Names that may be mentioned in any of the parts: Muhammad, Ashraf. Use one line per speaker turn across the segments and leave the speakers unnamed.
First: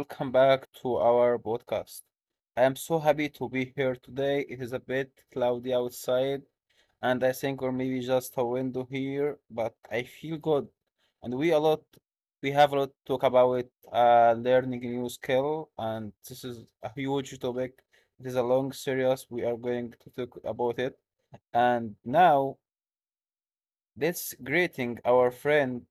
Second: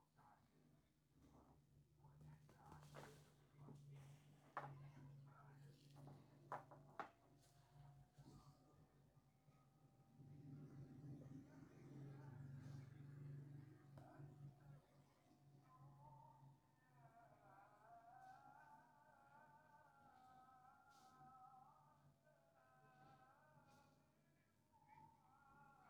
welcome back to our podcast. I am so happy to be here today. It is a bit cloudy outside, and I think or maybe just a window here, but I feel good. And we have a lot to talk about learning a new skill, and this is a huge topic. It is a long series. We are going to talk about it. And now let's greeting our friend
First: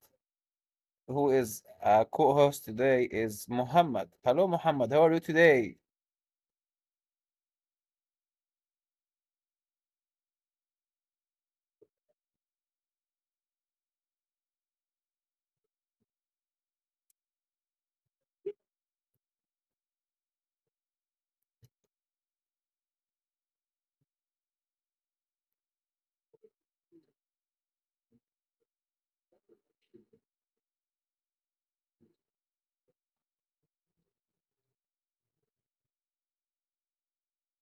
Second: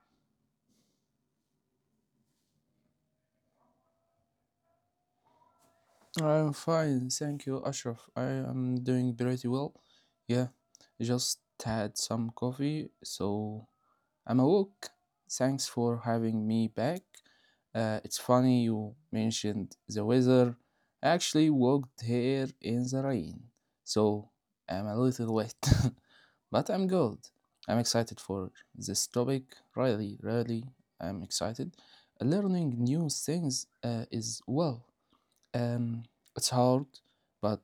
who is a co-host today is Muhammad. Hello, Muhammad. How are you today?
I'm fine, thank you, Ashraf. I am doing pretty well. Yeah, just had some coffee, so I'm awoke. Thanks for having me back. It's funny you mentioned the weather. I actually walked here in the rain, so I'm a little wet, but I'm good. I'm excited for this topic. Really, really, I'm excited. Learning new things is well. Um, it's hard, but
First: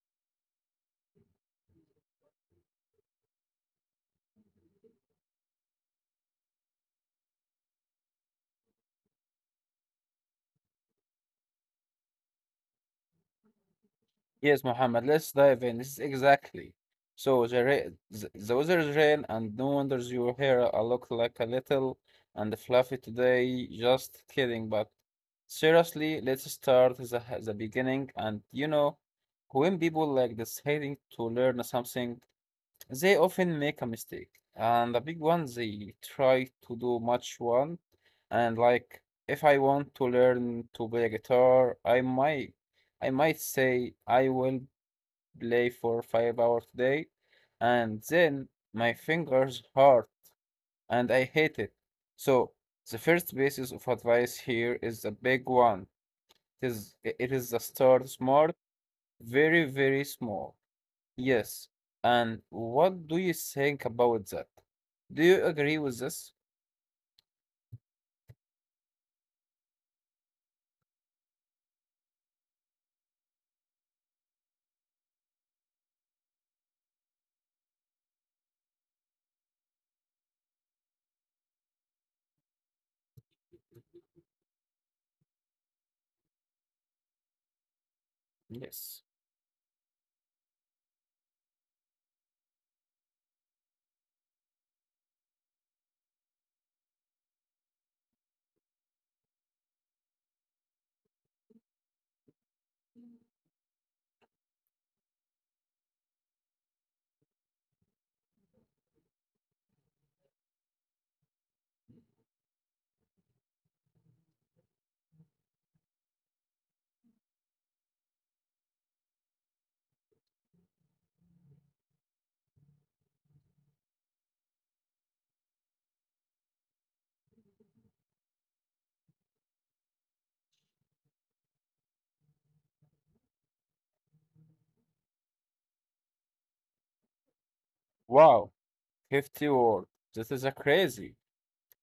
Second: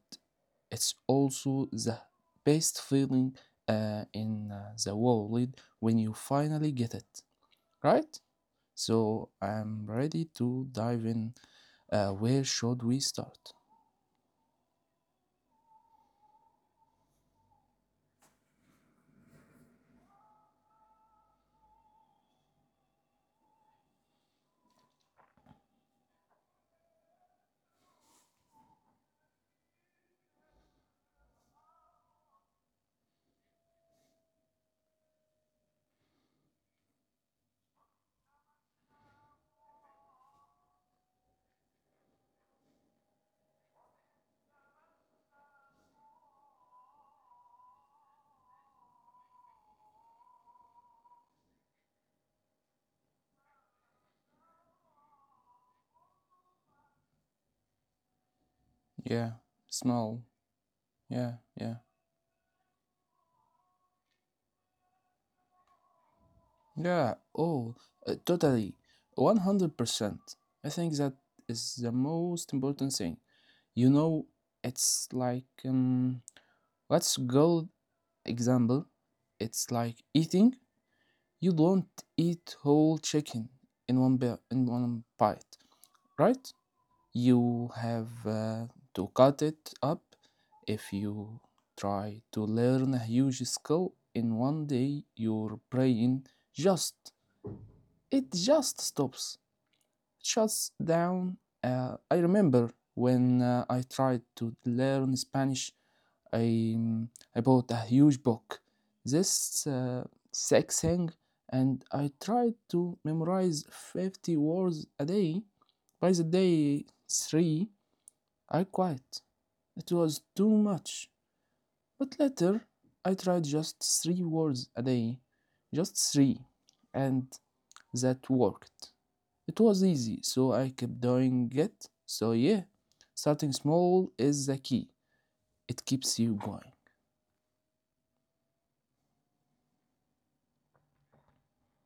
it's also the best feeling in the world when you finally get it, right? So I'm ready to dive in. Where should we start?
Yes, Muhammad. Let's dive in. This is exactly. So the weather is rain, and no wonders your hair look like a little and fluffy today. Just kidding, but seriously, let's start the beginning. And when people like deciding to learn something. They often make a mistake, and the big one they try to do much one, and like if I want to learn to play guitar, I might say I will play for 5 hours today, and then my fingers hurt and I hate it. So the first basis of advice here is the big one. It is the start smart,
Yeah,
very very
small.
small.
Yeah,
Yes.
yeah.
And what do you think about that? Do you agree with this?
Yeah, oh, totally. 100%. I think that is the most important thing. You know, it's like, let's go Example, it's like eating. You don't eat whole chicken in one bite, right? You have
Yes.
to cut it up. If you try to learn a huge skill in 1 day, your brain just it just stops shuts down. I remember when I tried to learn Spanish, I I bought a huge book, this sex thing, and I tried to memorize 50 words a day. By the day three, I quit. It was too much. But later, I tried just 3 words a day, just three, and that worked. It was easy, so I kept doing it. So, yeah, starting small is the key. It keeps you going.
Wow, 50 words. This is a crazy.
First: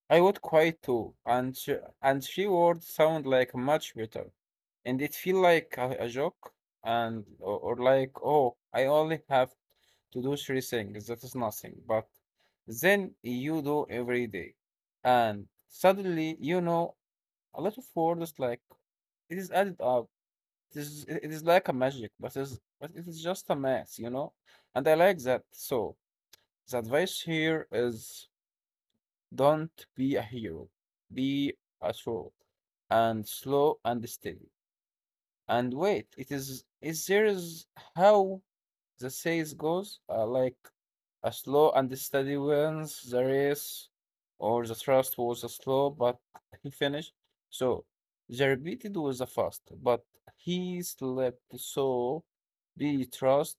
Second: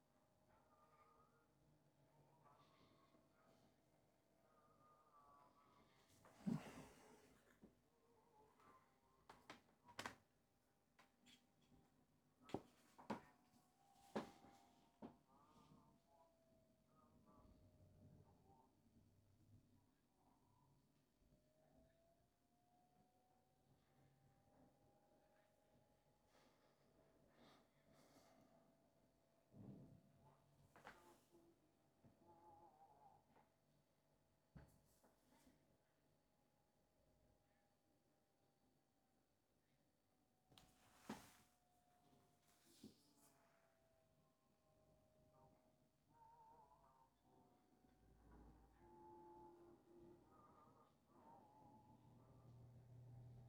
I would quite too. And three words sound like much better. And it feel like a joke and or like, oh, I only have to do three things. That is nothing. But then you do every day. And suddenly you know a lot of words like it is added up. It is like a magic, but it is just a mess, you know? And I like that. So the advice here is don't be a hero. Be a troll and slow and steady. And wait, it is there is how the saying goes, like a slow and steady wins the race, or the thrust was slow, but he finished. So the repeated was a fast, but he slept. So be trust,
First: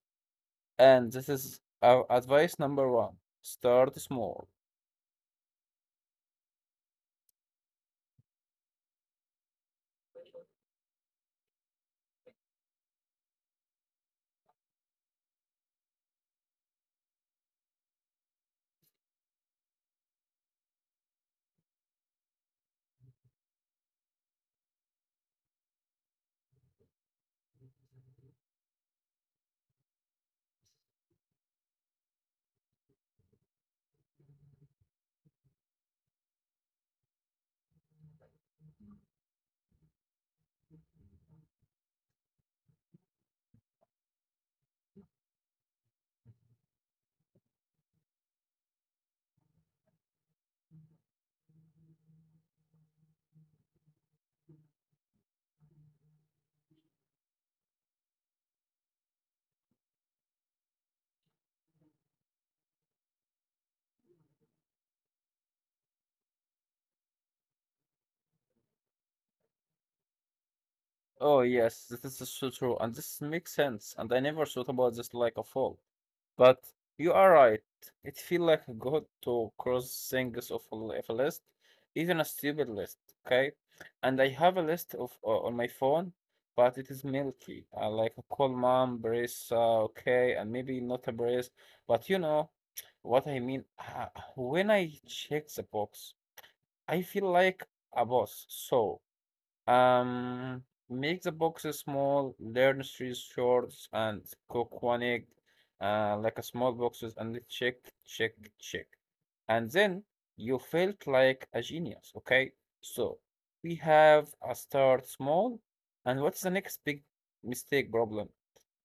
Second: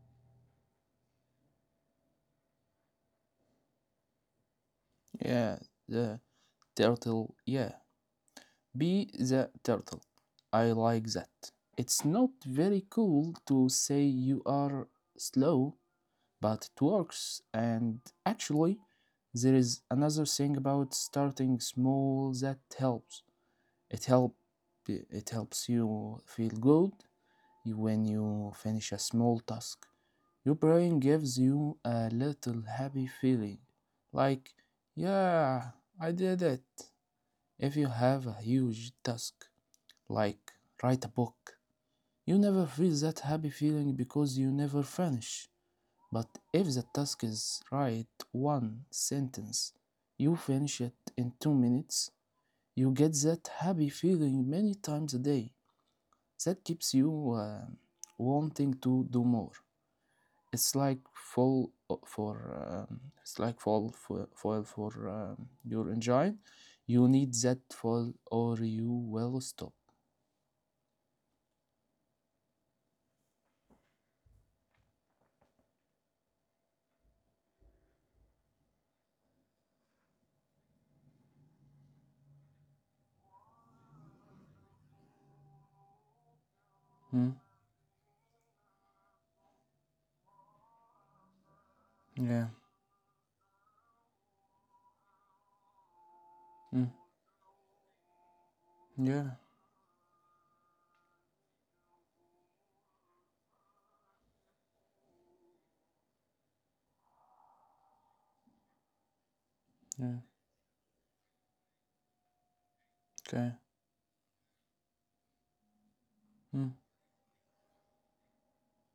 and this is our advice number one: start small.
Yeah, the turtle. Yeah, be the turtle. I like that. It's not very cool to say you are slow, but it works. And actually, there is another thing about starting small that helps. It help it helps you feel good when you finish a small task. Your brain gives you a little happy feeling, like, yeah, I did it. If you have a huge task, like write a book, you never feel that happy feeling because you never finish. But if the task is write one sentence, you finish it in 2 minutes, you get that happy feeling many times a day. That keeps you wanting to do more. It's like fall o- for it's like fall for foil for your engine. You need that foil or you will stop.
Oh yes, this is so true, and this makes sense. And I never thought about this like a fall. But you are right. It feels like good to cross things off off a list, even a stupid list. Okay, and I have a list of on my phone, but it is
Mm,
milky. I like a call mom, brace. Okay, and maybe not a brace, but you
yeah.
know what I mean. When I check the box,
Mm,
I feel like a boss. So.
yeah.
Um, Make the boxes small, learn three shorts, and cook one egg, like a small boxes, and then check, check, check. And then
Yeah.
you felt like a genius, okay? So
Okay.
we have a start small, and what's the
Mm,
next big mistake problem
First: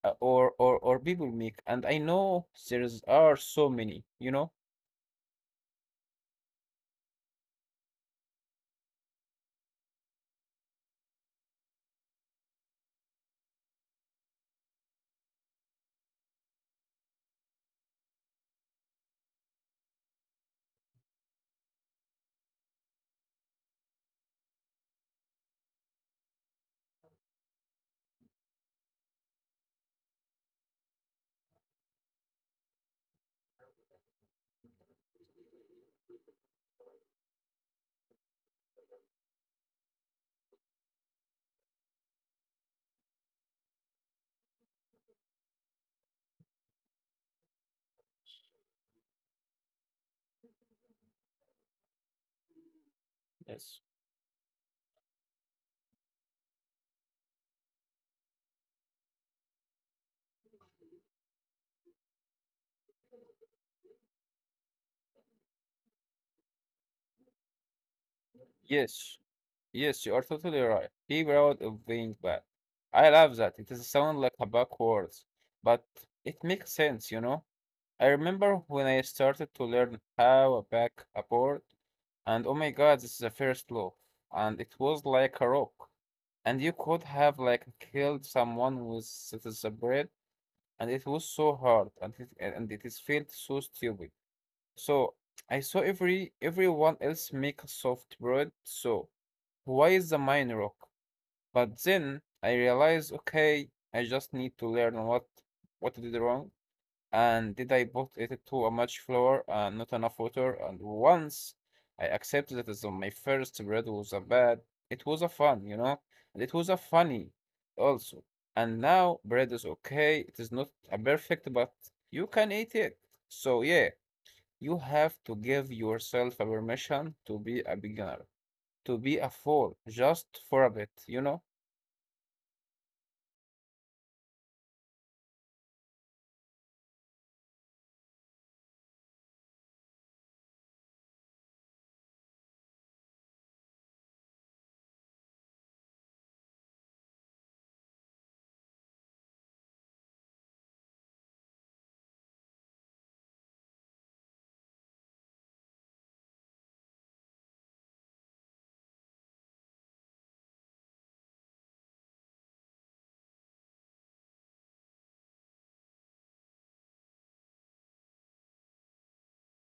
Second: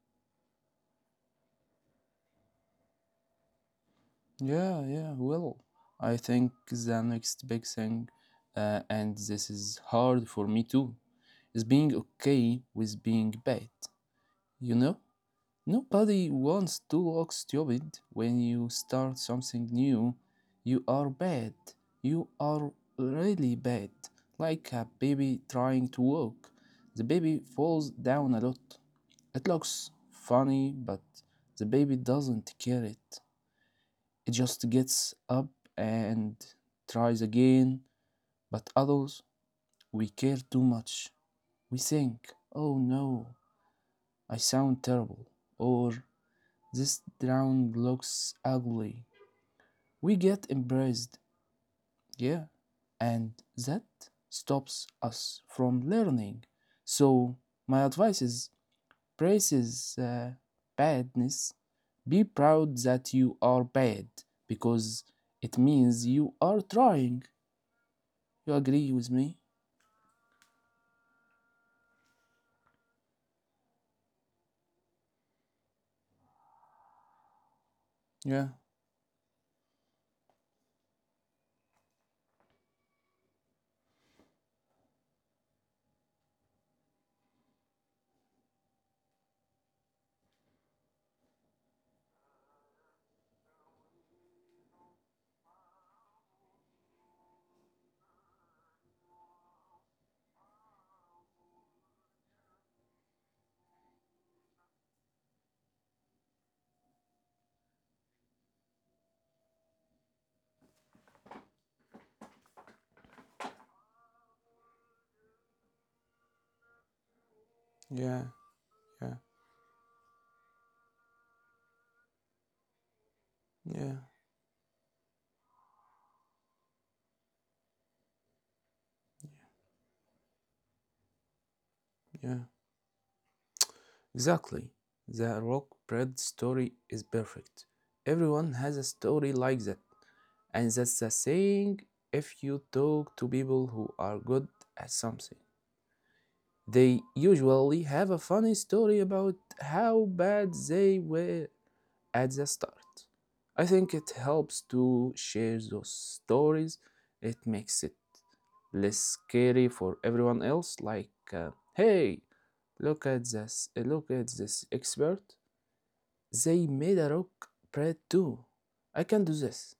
or people make? And I know there's are so many, you know?
yeah. Yeah. Well, I think the next big thing, and this is hard for me too, is being okay with being bad. You know. Nobody wants to look stupid when you start something new. You are bad. You are really bad. Like a baby trying to walk. The baby falls down a lot. It looks funny, but the baby doesn't care it. It just gets up and tries again. But others, we care too much. We think, oh no, I sound terrible. Or this drawing looks ugly. We get embarrassed, yeah, and
Yes.
that stops us from learning. So, my advice is braces badness. Be proud that you are bad because it means you are trying. You agree with
Yes,
me?
yes, you are totally right. Be proud of being bad. I love that. It doesn't sound like a backwards, but it makes sense, you know? I
Yeah,
remember when I started to learn how a back a board, and oh my god, this is the first law. And it was like a rock. And you could have like killed someone with it is a bread, and it was so hard, and it is felt so stupid. So I saw everyone else make a soft bread, so why is the mine rock? But then I realized, okay, I just need to learn what I did wrong and did I put it to a much flour and not enough water. And once I accepted that as my first bread was a bad, it was a fun, and it was a funny also.
yeah,
And
yeah,
now bread is okay. It is not a perfect, but you can eat it. So yeah,
yeah,
you have to give yourself a permission to be a beginner, to be a fool, just for a bit.
yeah. Exactly. The rock bread story is perfect. Everyone has a story like that. And that's the saying if you talk to people who are good at something, they usually have a funny story about how bad they were at the start. I think it helps to share those stories. It makes it less scary for everyone else, like, hey, look at this expert they made a rock bread too. I can do this.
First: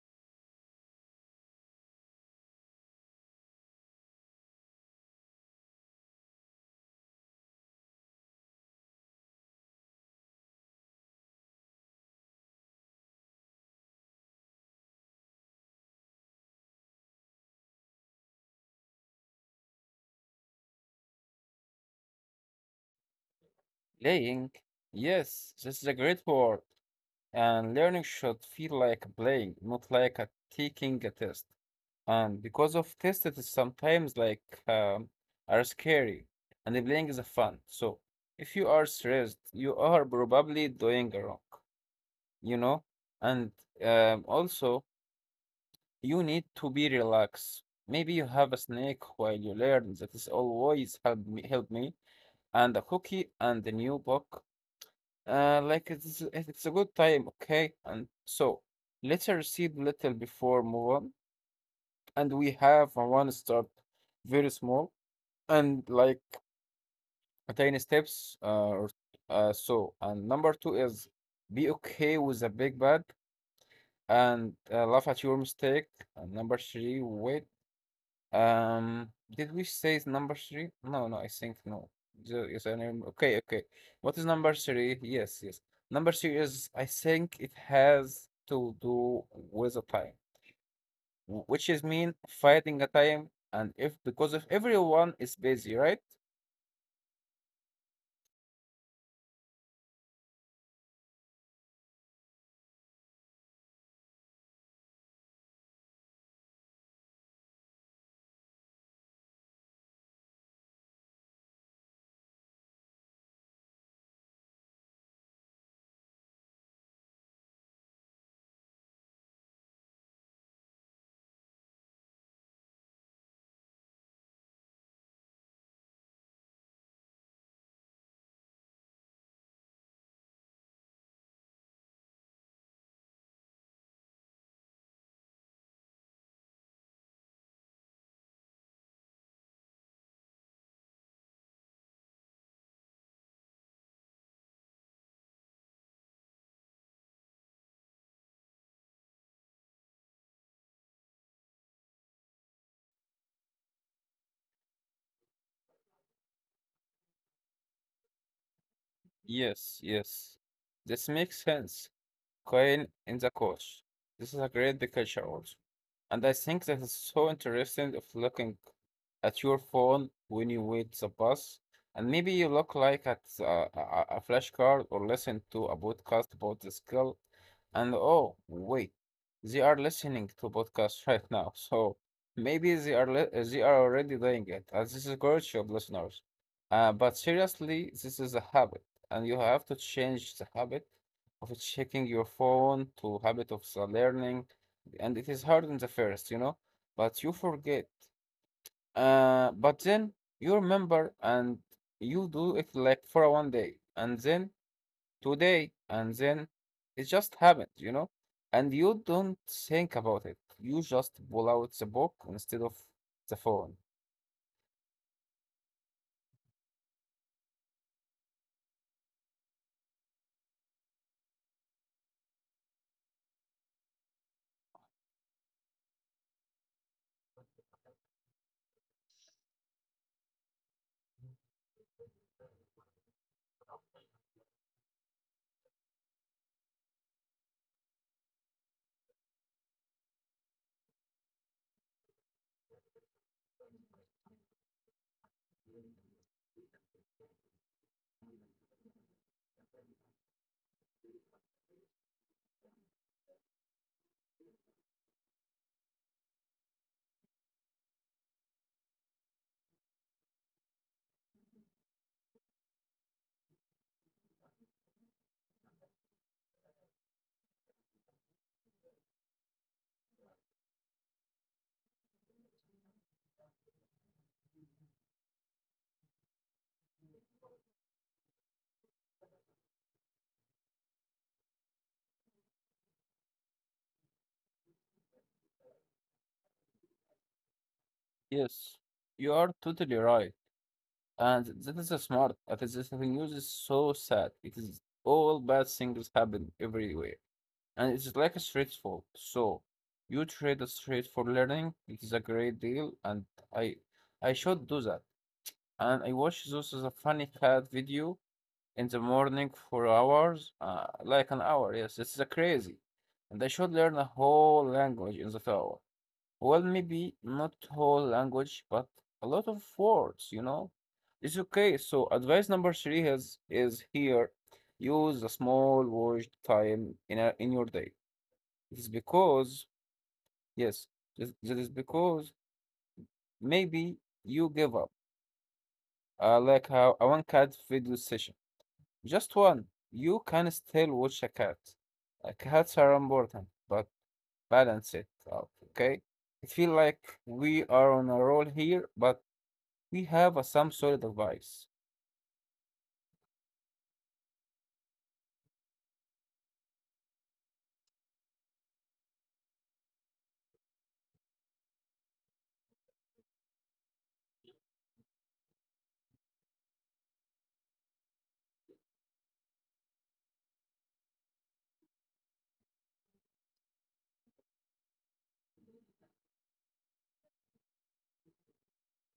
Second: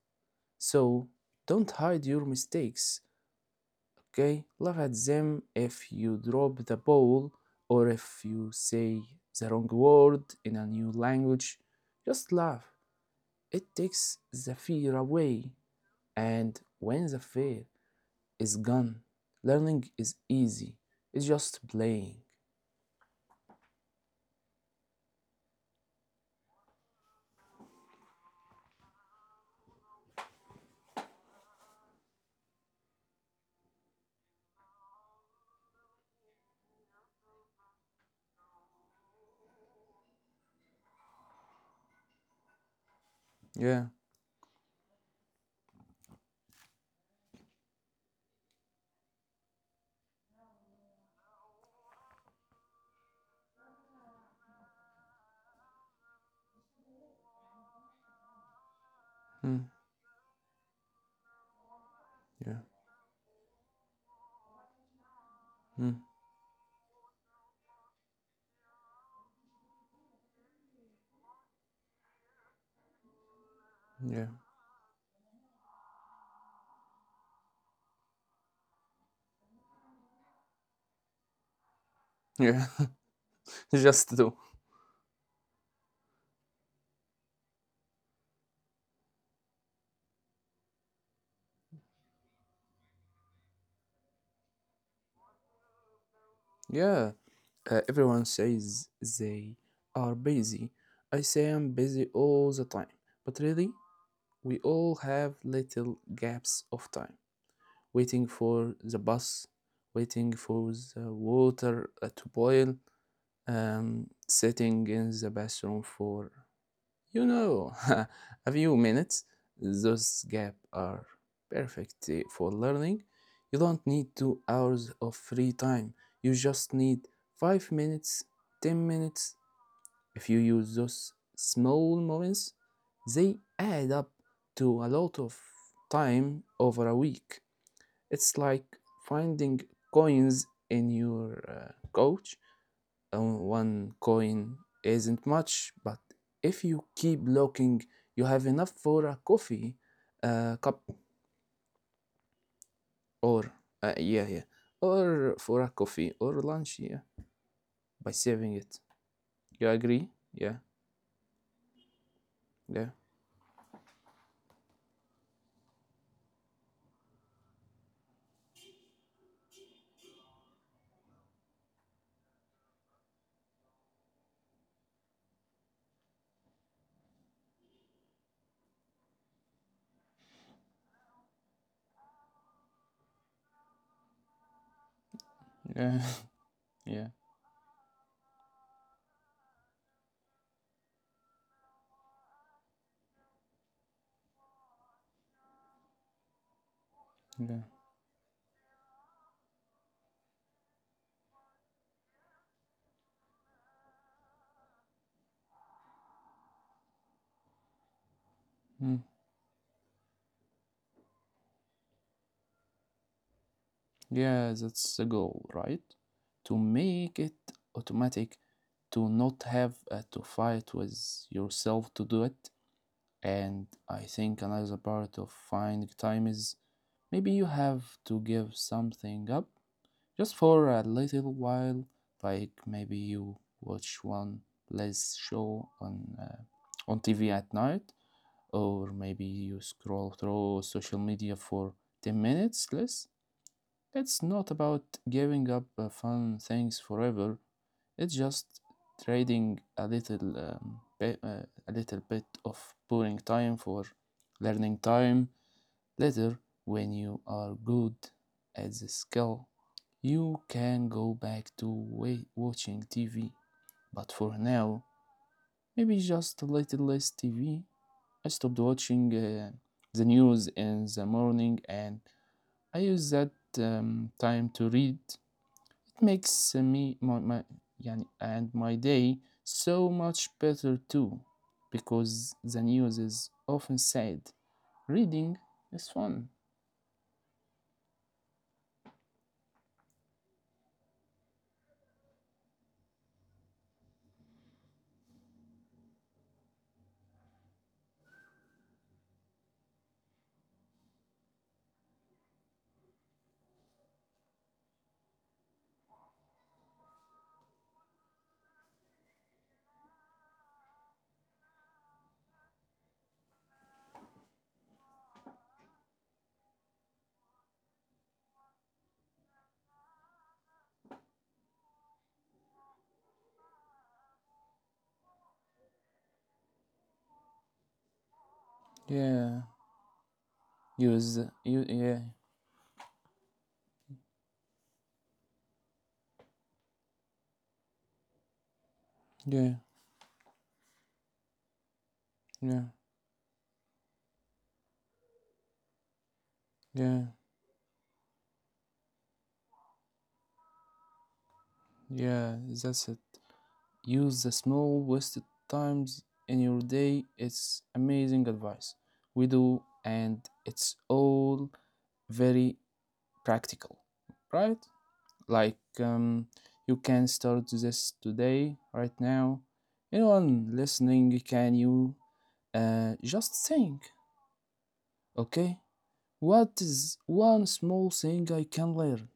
So don't hide your mistakes, okay? Laugh at them if you drop the ball or if you say the wrong word in a new language. Just laugh. It takes the fear away. And when the fear is gone, learning is easy. It's just playing.
Playing? Yes, this is a great word. And learning should feel like playing, not like a taking a test. And because of test, it is sometimes like um, are scary, and the playing is a fun. So if you are stressed, you are probably doing wrong, you know. And
Yeah.
also, you need to be relaxed. Maybe you have a snack while you learn. That is always help me, help me. And a cookie and a new book. Like it's a good time, okay. And so let's
Mm.
recede little before move on. And we
Yeah.
have a one step, very small, and
Mm.
like a tiny steps. So and number two is be okay with a big bad
Yeah.
and laugh at your mistake. And number three, wait. Did we say it's number three? No, no, I think no. Is
Yeah.
an okay, okay.
just
What is
do.
number three? Yes, yes. Number three is I think it has to do with the time, which is mean fighting a time, and if because if everyone is busy, right?
Yeah, everyone says they are busy. I say I'm busy all the time. But really, we all have little gaps of time. Waiting for the bus, waiting for the water to boil, sitting in the bathroom for you know, a few minutes, those gaps are perfect for learning. You don't need 2 hours of free time. You just need 5 minutes, 10 minutes. If you use those small moments, they add up to a lot of time over a week. It's like finding coins in your couch on one coin isn't much, but if you keep looking, you have enough for a coffee uh, cup or uh, yeah, yeah, or for a coffee or lunch, yeah, by saving it.
Yes,
You agree?
yes.
Yeah,
This makes sense. Coin
yeah,
in the coach. This is a great culture also. And I think that is so interesting of looking at your phone when you wait the bus, and maybe you look like at a flashcard or listen to a podcast about the skill, and oh wait, they are listening to podcasts right now, so maybe they are already doing it. And this is great job,
yeah,
listeners.
yeah,
But seriously, this is a habit, and you have to change the habit of checking your phone to habit of the learning and it is hard in the first, but you
yeah.
forget. But then you remember and you do it like for one day and then today and then it just happened, and
Mm.
you don't think about it. You just pull out the book instead of the phone.
Yeah, that's the goal, right? To make it automatic, to not have to fight with yourself to do it. And I think another part of finding time is maybe you have to give something up just for a little while, like maybe you watch one less show on TV at night, or maybe you scroll through social media for 10 minutes less. It's not about giving up fun things forever. It's just trading a little bit of boring time for learning time. Later, when you are good at the skill, you can go back to watching TV. But for now, maybe just a little less TV. I stopped watching the news in the morning and I use that time to read makes me my yani, and my day so much better too because the news is often said reading is fun.
Yes, you are totally right. And that is a smart. That is the thing news is so sad. It is all bad things happen everywhere. And it's like a street swap. So you trade a street for learning. It is a great deal, and I I should do that. And I watch those as a funny cat video in the morning for hours, like an hour. Yes, it's a crazy, and I should learn a whole language in that hour. Well, maybe not whole language, but a lot of words. It's okay. So advice number three is here. Use a small word time in your day. It is
Yeah,
because, yes,
use
that
you
is
yeah
because maybe you give up. Like how a one cat video session, just
yeah
one. You can still watch a cat.
yeah
Cats are important, but balance it out, okay? I feel like
yeah
we are on a roll here, but we have some solid advice.
yeah that's it. Use the small wasted times in your day. It's amazing advice we do, and it's all very practical, right? Like, you can start this today, right now. Anyone listening can you just think, okay, what is one small thing I can learn?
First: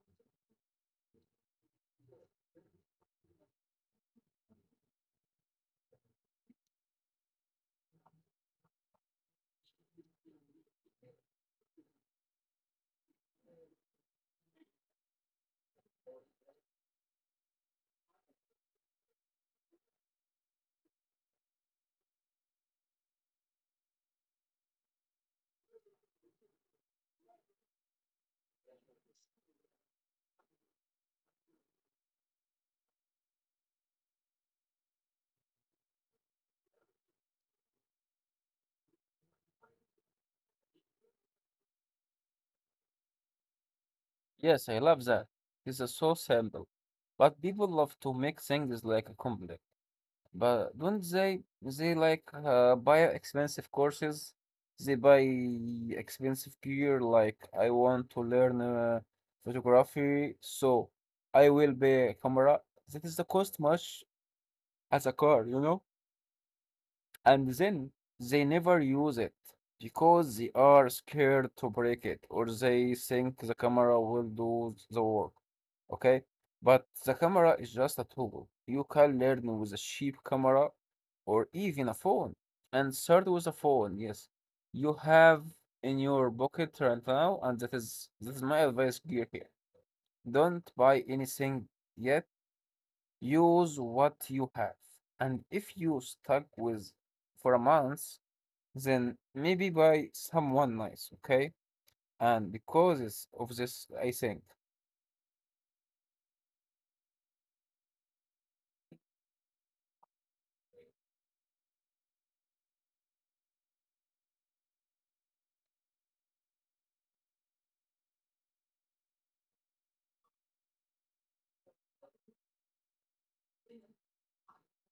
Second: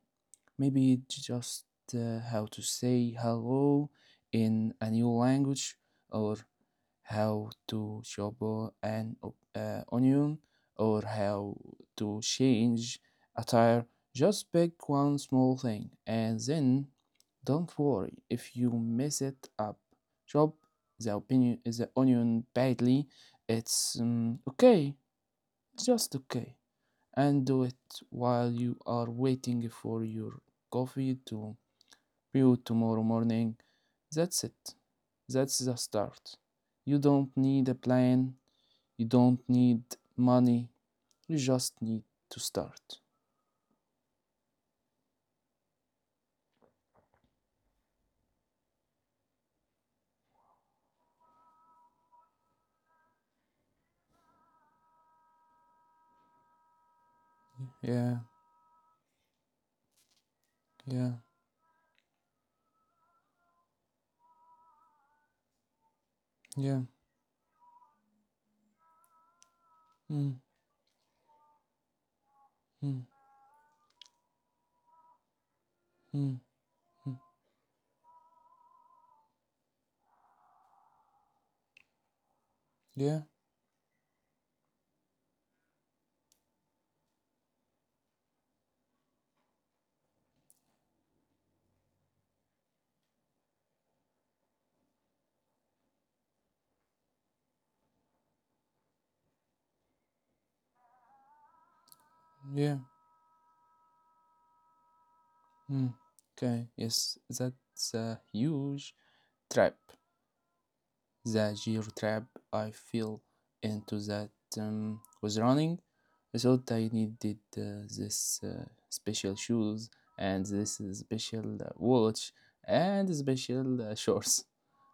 Maybe just how to say hello in a new language, or how to chop an onion, or how to change a tire. Just pick one small thing and then don't worry if you mess it up. Chop the onion badly. It's okay, just okay. And do it while you are waiting for your coffee to brew tomorrow morning. That's it. That's the start. You don't need a plan. You don't need money. You just need to start.
Yes, I love that. It's so simple, but people love to make things like a complex. But don't they like buy expensive courses? They buy expensive gear. Like I want
Yeah,
to learn photography, so
yeah,
I will buy a camera. That is the cost much as a car.
yeah.
And then they never use it
Mm,
because they are scared to break it, or they
mm,
think the camera will do the work. Okay?
mm,
But
mm.
the camera is just a tool. You can learn with a cheap camera or even a phone. And
Yeah,
start with a phone, yes. You have in your pocket right now, and that is my advice gear here. Don't buy anything yet. Use what you have. And if you stuck with for a month, then maybe buy someone nice, okay? And
yeah.
because it's of this, I think.
Mm. Okay, yes, that's a huge trap. The geo trap I fell into that was running. I thought I needed this special shoes and this special watch and special shorts.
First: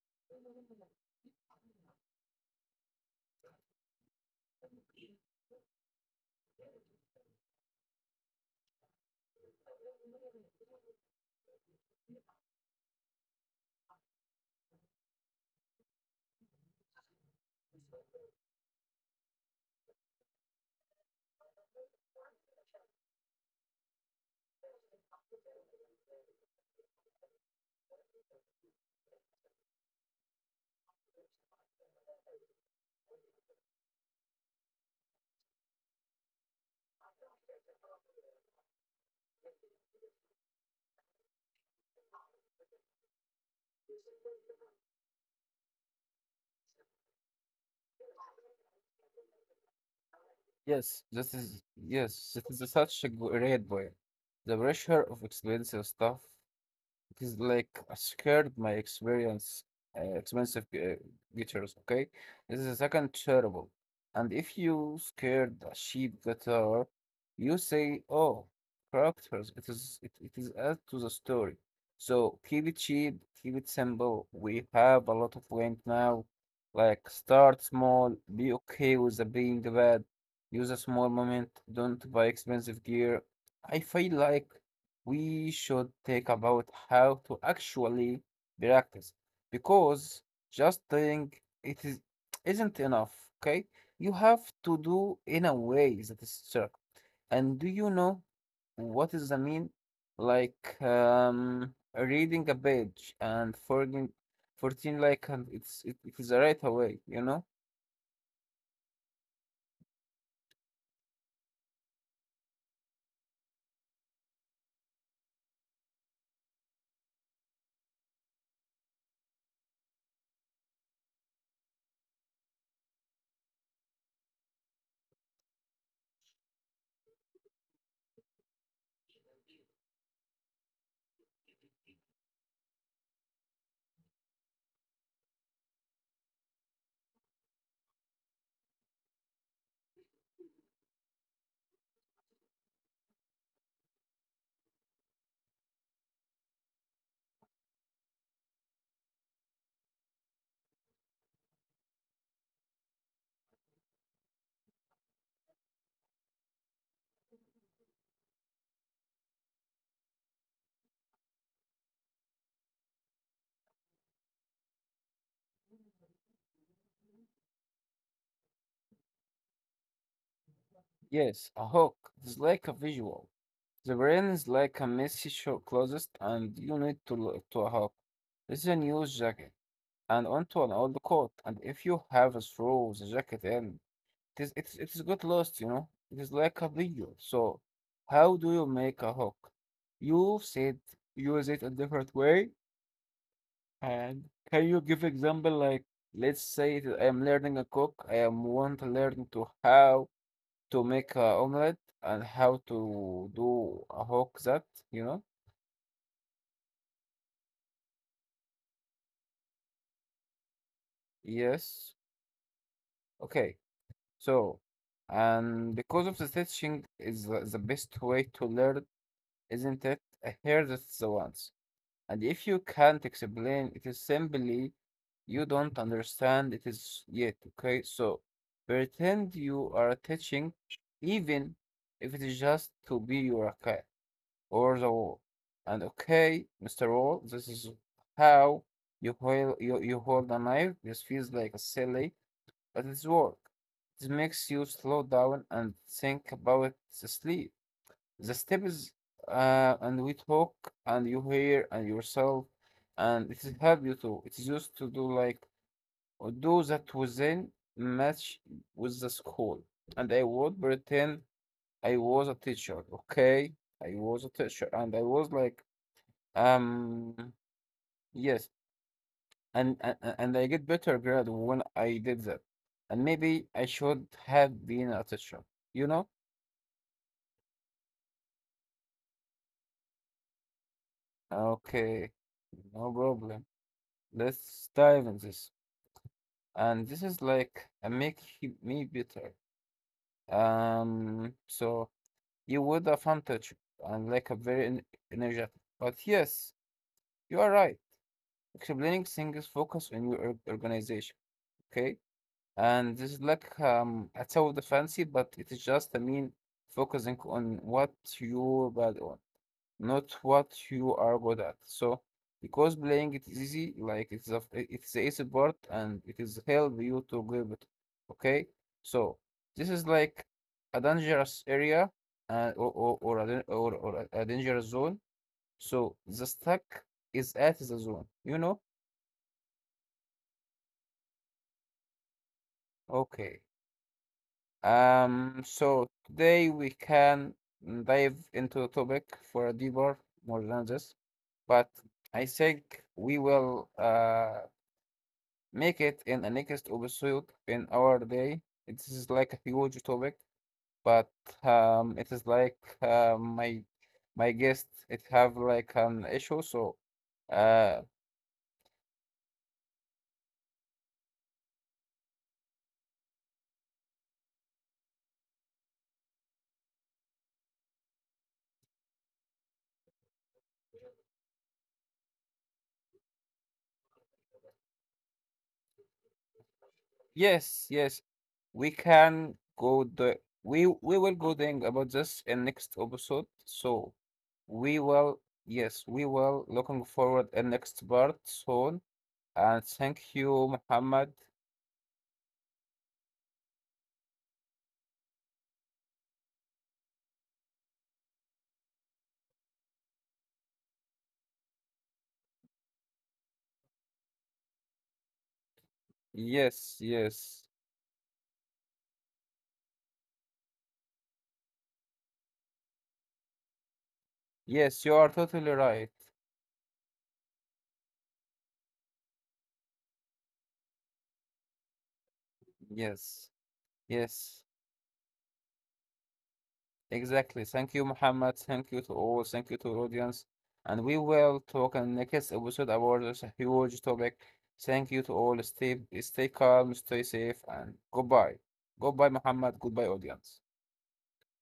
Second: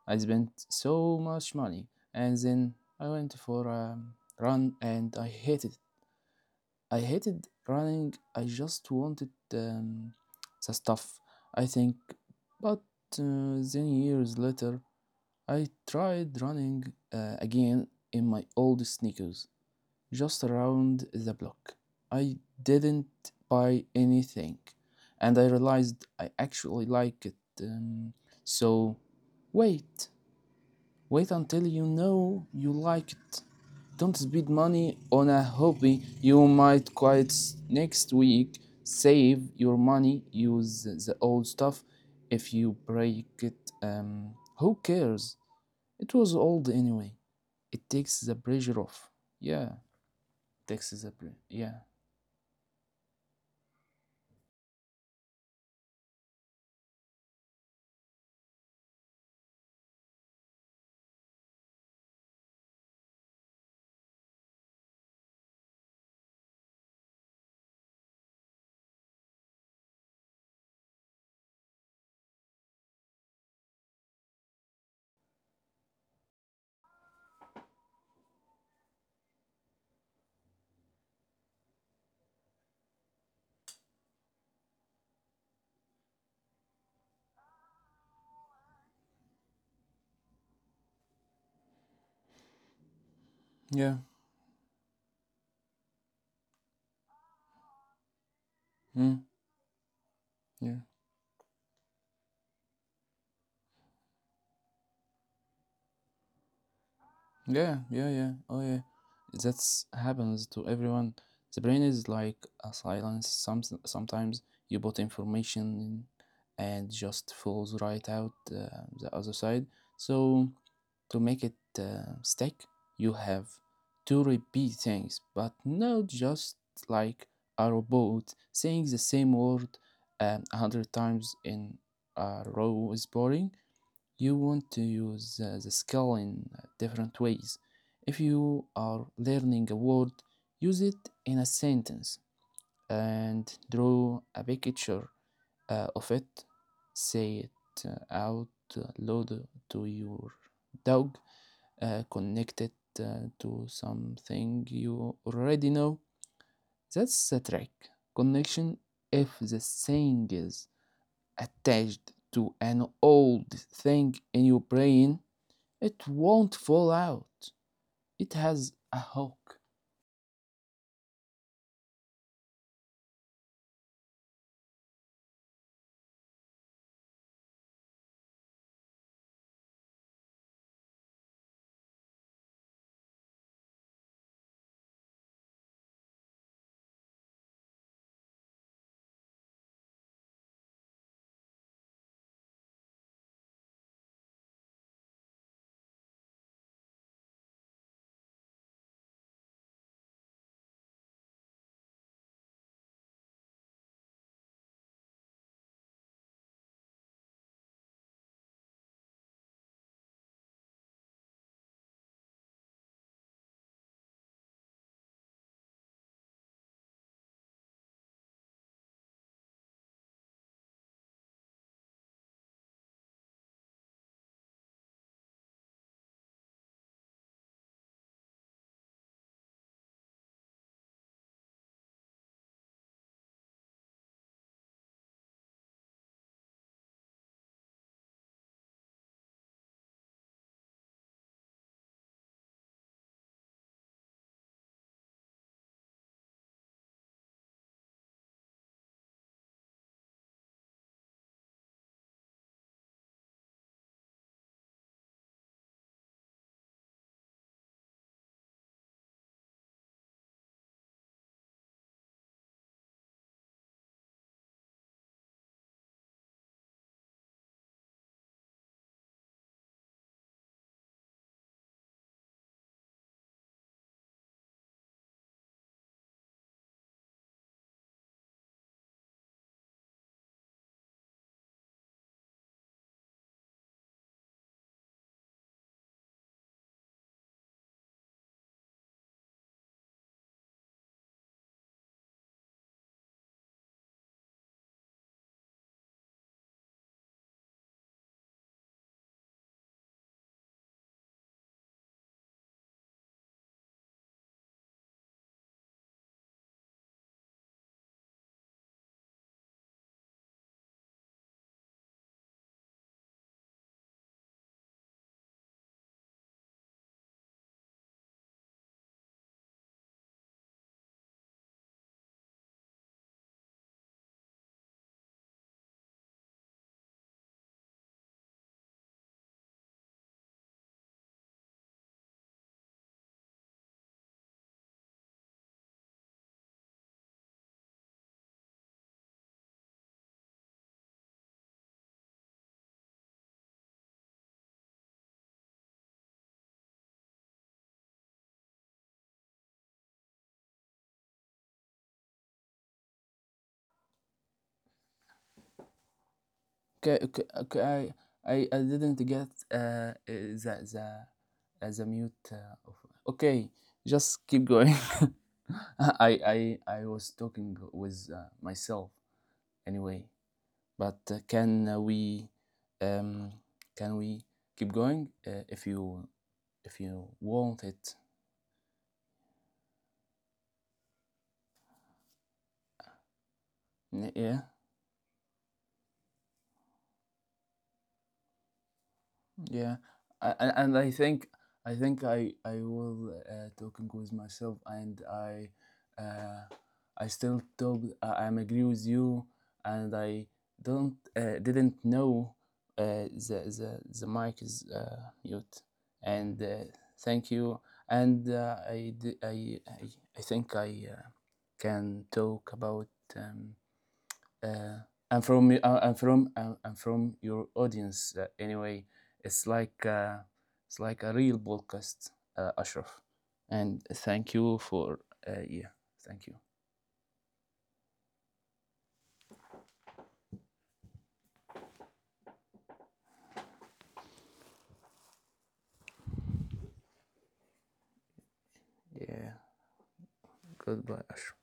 I spent so much money, and then I went for a run and I hated it. I hated running. I just wanted the stuff. I think, but then years later, I tried running again in my old sneakers, just around the block. I didn't buy anything, and I realized I actually like it. Um, so, wait, wait until you know you like it. Don't spend money on a hobby you might quit next week. Save your money, use the old stuff. If you break it, who cares? It was old anyway. It takes the pressure off. Yeah, takes
Yes,
the
this
pressure.
is
Yeah.
yes, it is such a great point. The pressure of expensive stuff it is like a scared my experience, expensive guitars, okay? This is a second terrible. And if you scared a cheap guitar, you say, oh, characters, it is add to the story. So keep it cheap, keep it simple. We have a lot of wind now. Like start small, be okay with the being bad, use a small moment, don't buy expensive gear. I feel like we should think about how to actually practice because just doing it is isn't enough, okay?
Yeah.
You have to do in a way that is certain. And do you know what
Mm.
is the mean, like
Yeah.
reading a page and forging 14, like, and it is right away, you know?
Yeah. Oh, yeah. That's happens to everyone. The brain is like a silence. Sometimes you put information in and just falls right out the other side. So to make it stick, you have to repeat things, but not just like a robot saying the same word 100 times in a row is boring. You want to use the skill in different ways. If you are learning a word, use it in a sentence and draw a picture of it. Say it out loud to your dog, connect it to something you already know. That's the trick. Connection if the saying is attached to an old thing in your brain it won't fall out. It has a hook.
Yes, a hook. It's like a visual. The brain is like a messy show closet, and you need to to hop. This is a new jacket, and onto an old coat. And if you have a throw the jacket in, it is got lost. You know, it is like a video. So, how do you make a hook? You said use it a different way, and can you give example like let's say that I am learning a cook. I am want to learn to how to make a omelette and how to do a hook that you know. Yes. Okay. So, and because of the teaching is the best way to learn, isn't it? Here that's the ones. And if you can't explain, it is simply you don't understand it is yet. Okay. So, pretend you are teaching, even if it is just to be your cat or the wall. And okay, Mr. Wall, this is how you hold a knife. This feels like a silly but it's work. It makes you slow down and think about the sleep, the steps, and we talk, and you hear, and yourself, and it help you too. It is used to do like or do that within match with the school, and I would pretend I was a teacher. Okay, I was a teacher, and I was like, um, yes. And I get better grade when I did that. And maybe I should have been a teacher, you know? Okay, no problem. Let's dive in this. And this is like a make me better. So you would a fun teacher and like a very energetic. But yes, you are right. Explaining things focus on your organization. Okay. And this is like a the fancy, but it is just I mean focusing on what you're bad on, not what you are good at. So because playing it is easy, like it's the easy part and it is help you to give it. Okay, so this is like a dangerous area or a dangerous zone. So the stack is at the zone, you know? Okay. So today we can dive into the topic for a deeper, more than this, but I think we will make it in the next episode in our day. It is like a huge topic, but it is like my guest it have like an issue, so
Okay, okay, okay, I,
uh,
I, I didn't get uh, uh, the, the, the mute. Of... Okay, just keep going. I was talking with myself anyway. But um, can we keep going? If you want
yes,
it,
yes. We can go the we will go then about this in next episode. So
yeah.
we will yes, we will looking forward in next part soon. And
Yeah,
thank
I,
you,
and I
Muhammad.
think I will talking with myself, and uh, I still talk. I'm agree with you, and I don't didn't know the mic is mute, and
Yes,
thank
yes.
you, and I, d- I think I can talk about. Um, uh,
Yes, you are
and from
totally right.
your audience anyway it's like uh, it's like a real podcast Ashraf
Yes.
and thank
Yes.
you for uh, yeah thank you.
Exactly. Thank you, Muhammad. Thank you to all. Thank you to our audience. And we will talk in the next episode about this huge topic. Thank you to all. Stay calm, stay safe, and goodbye. Goodbye,
Yeah,
Muhammad. Goodbye, audience.
goodbye Ashraf.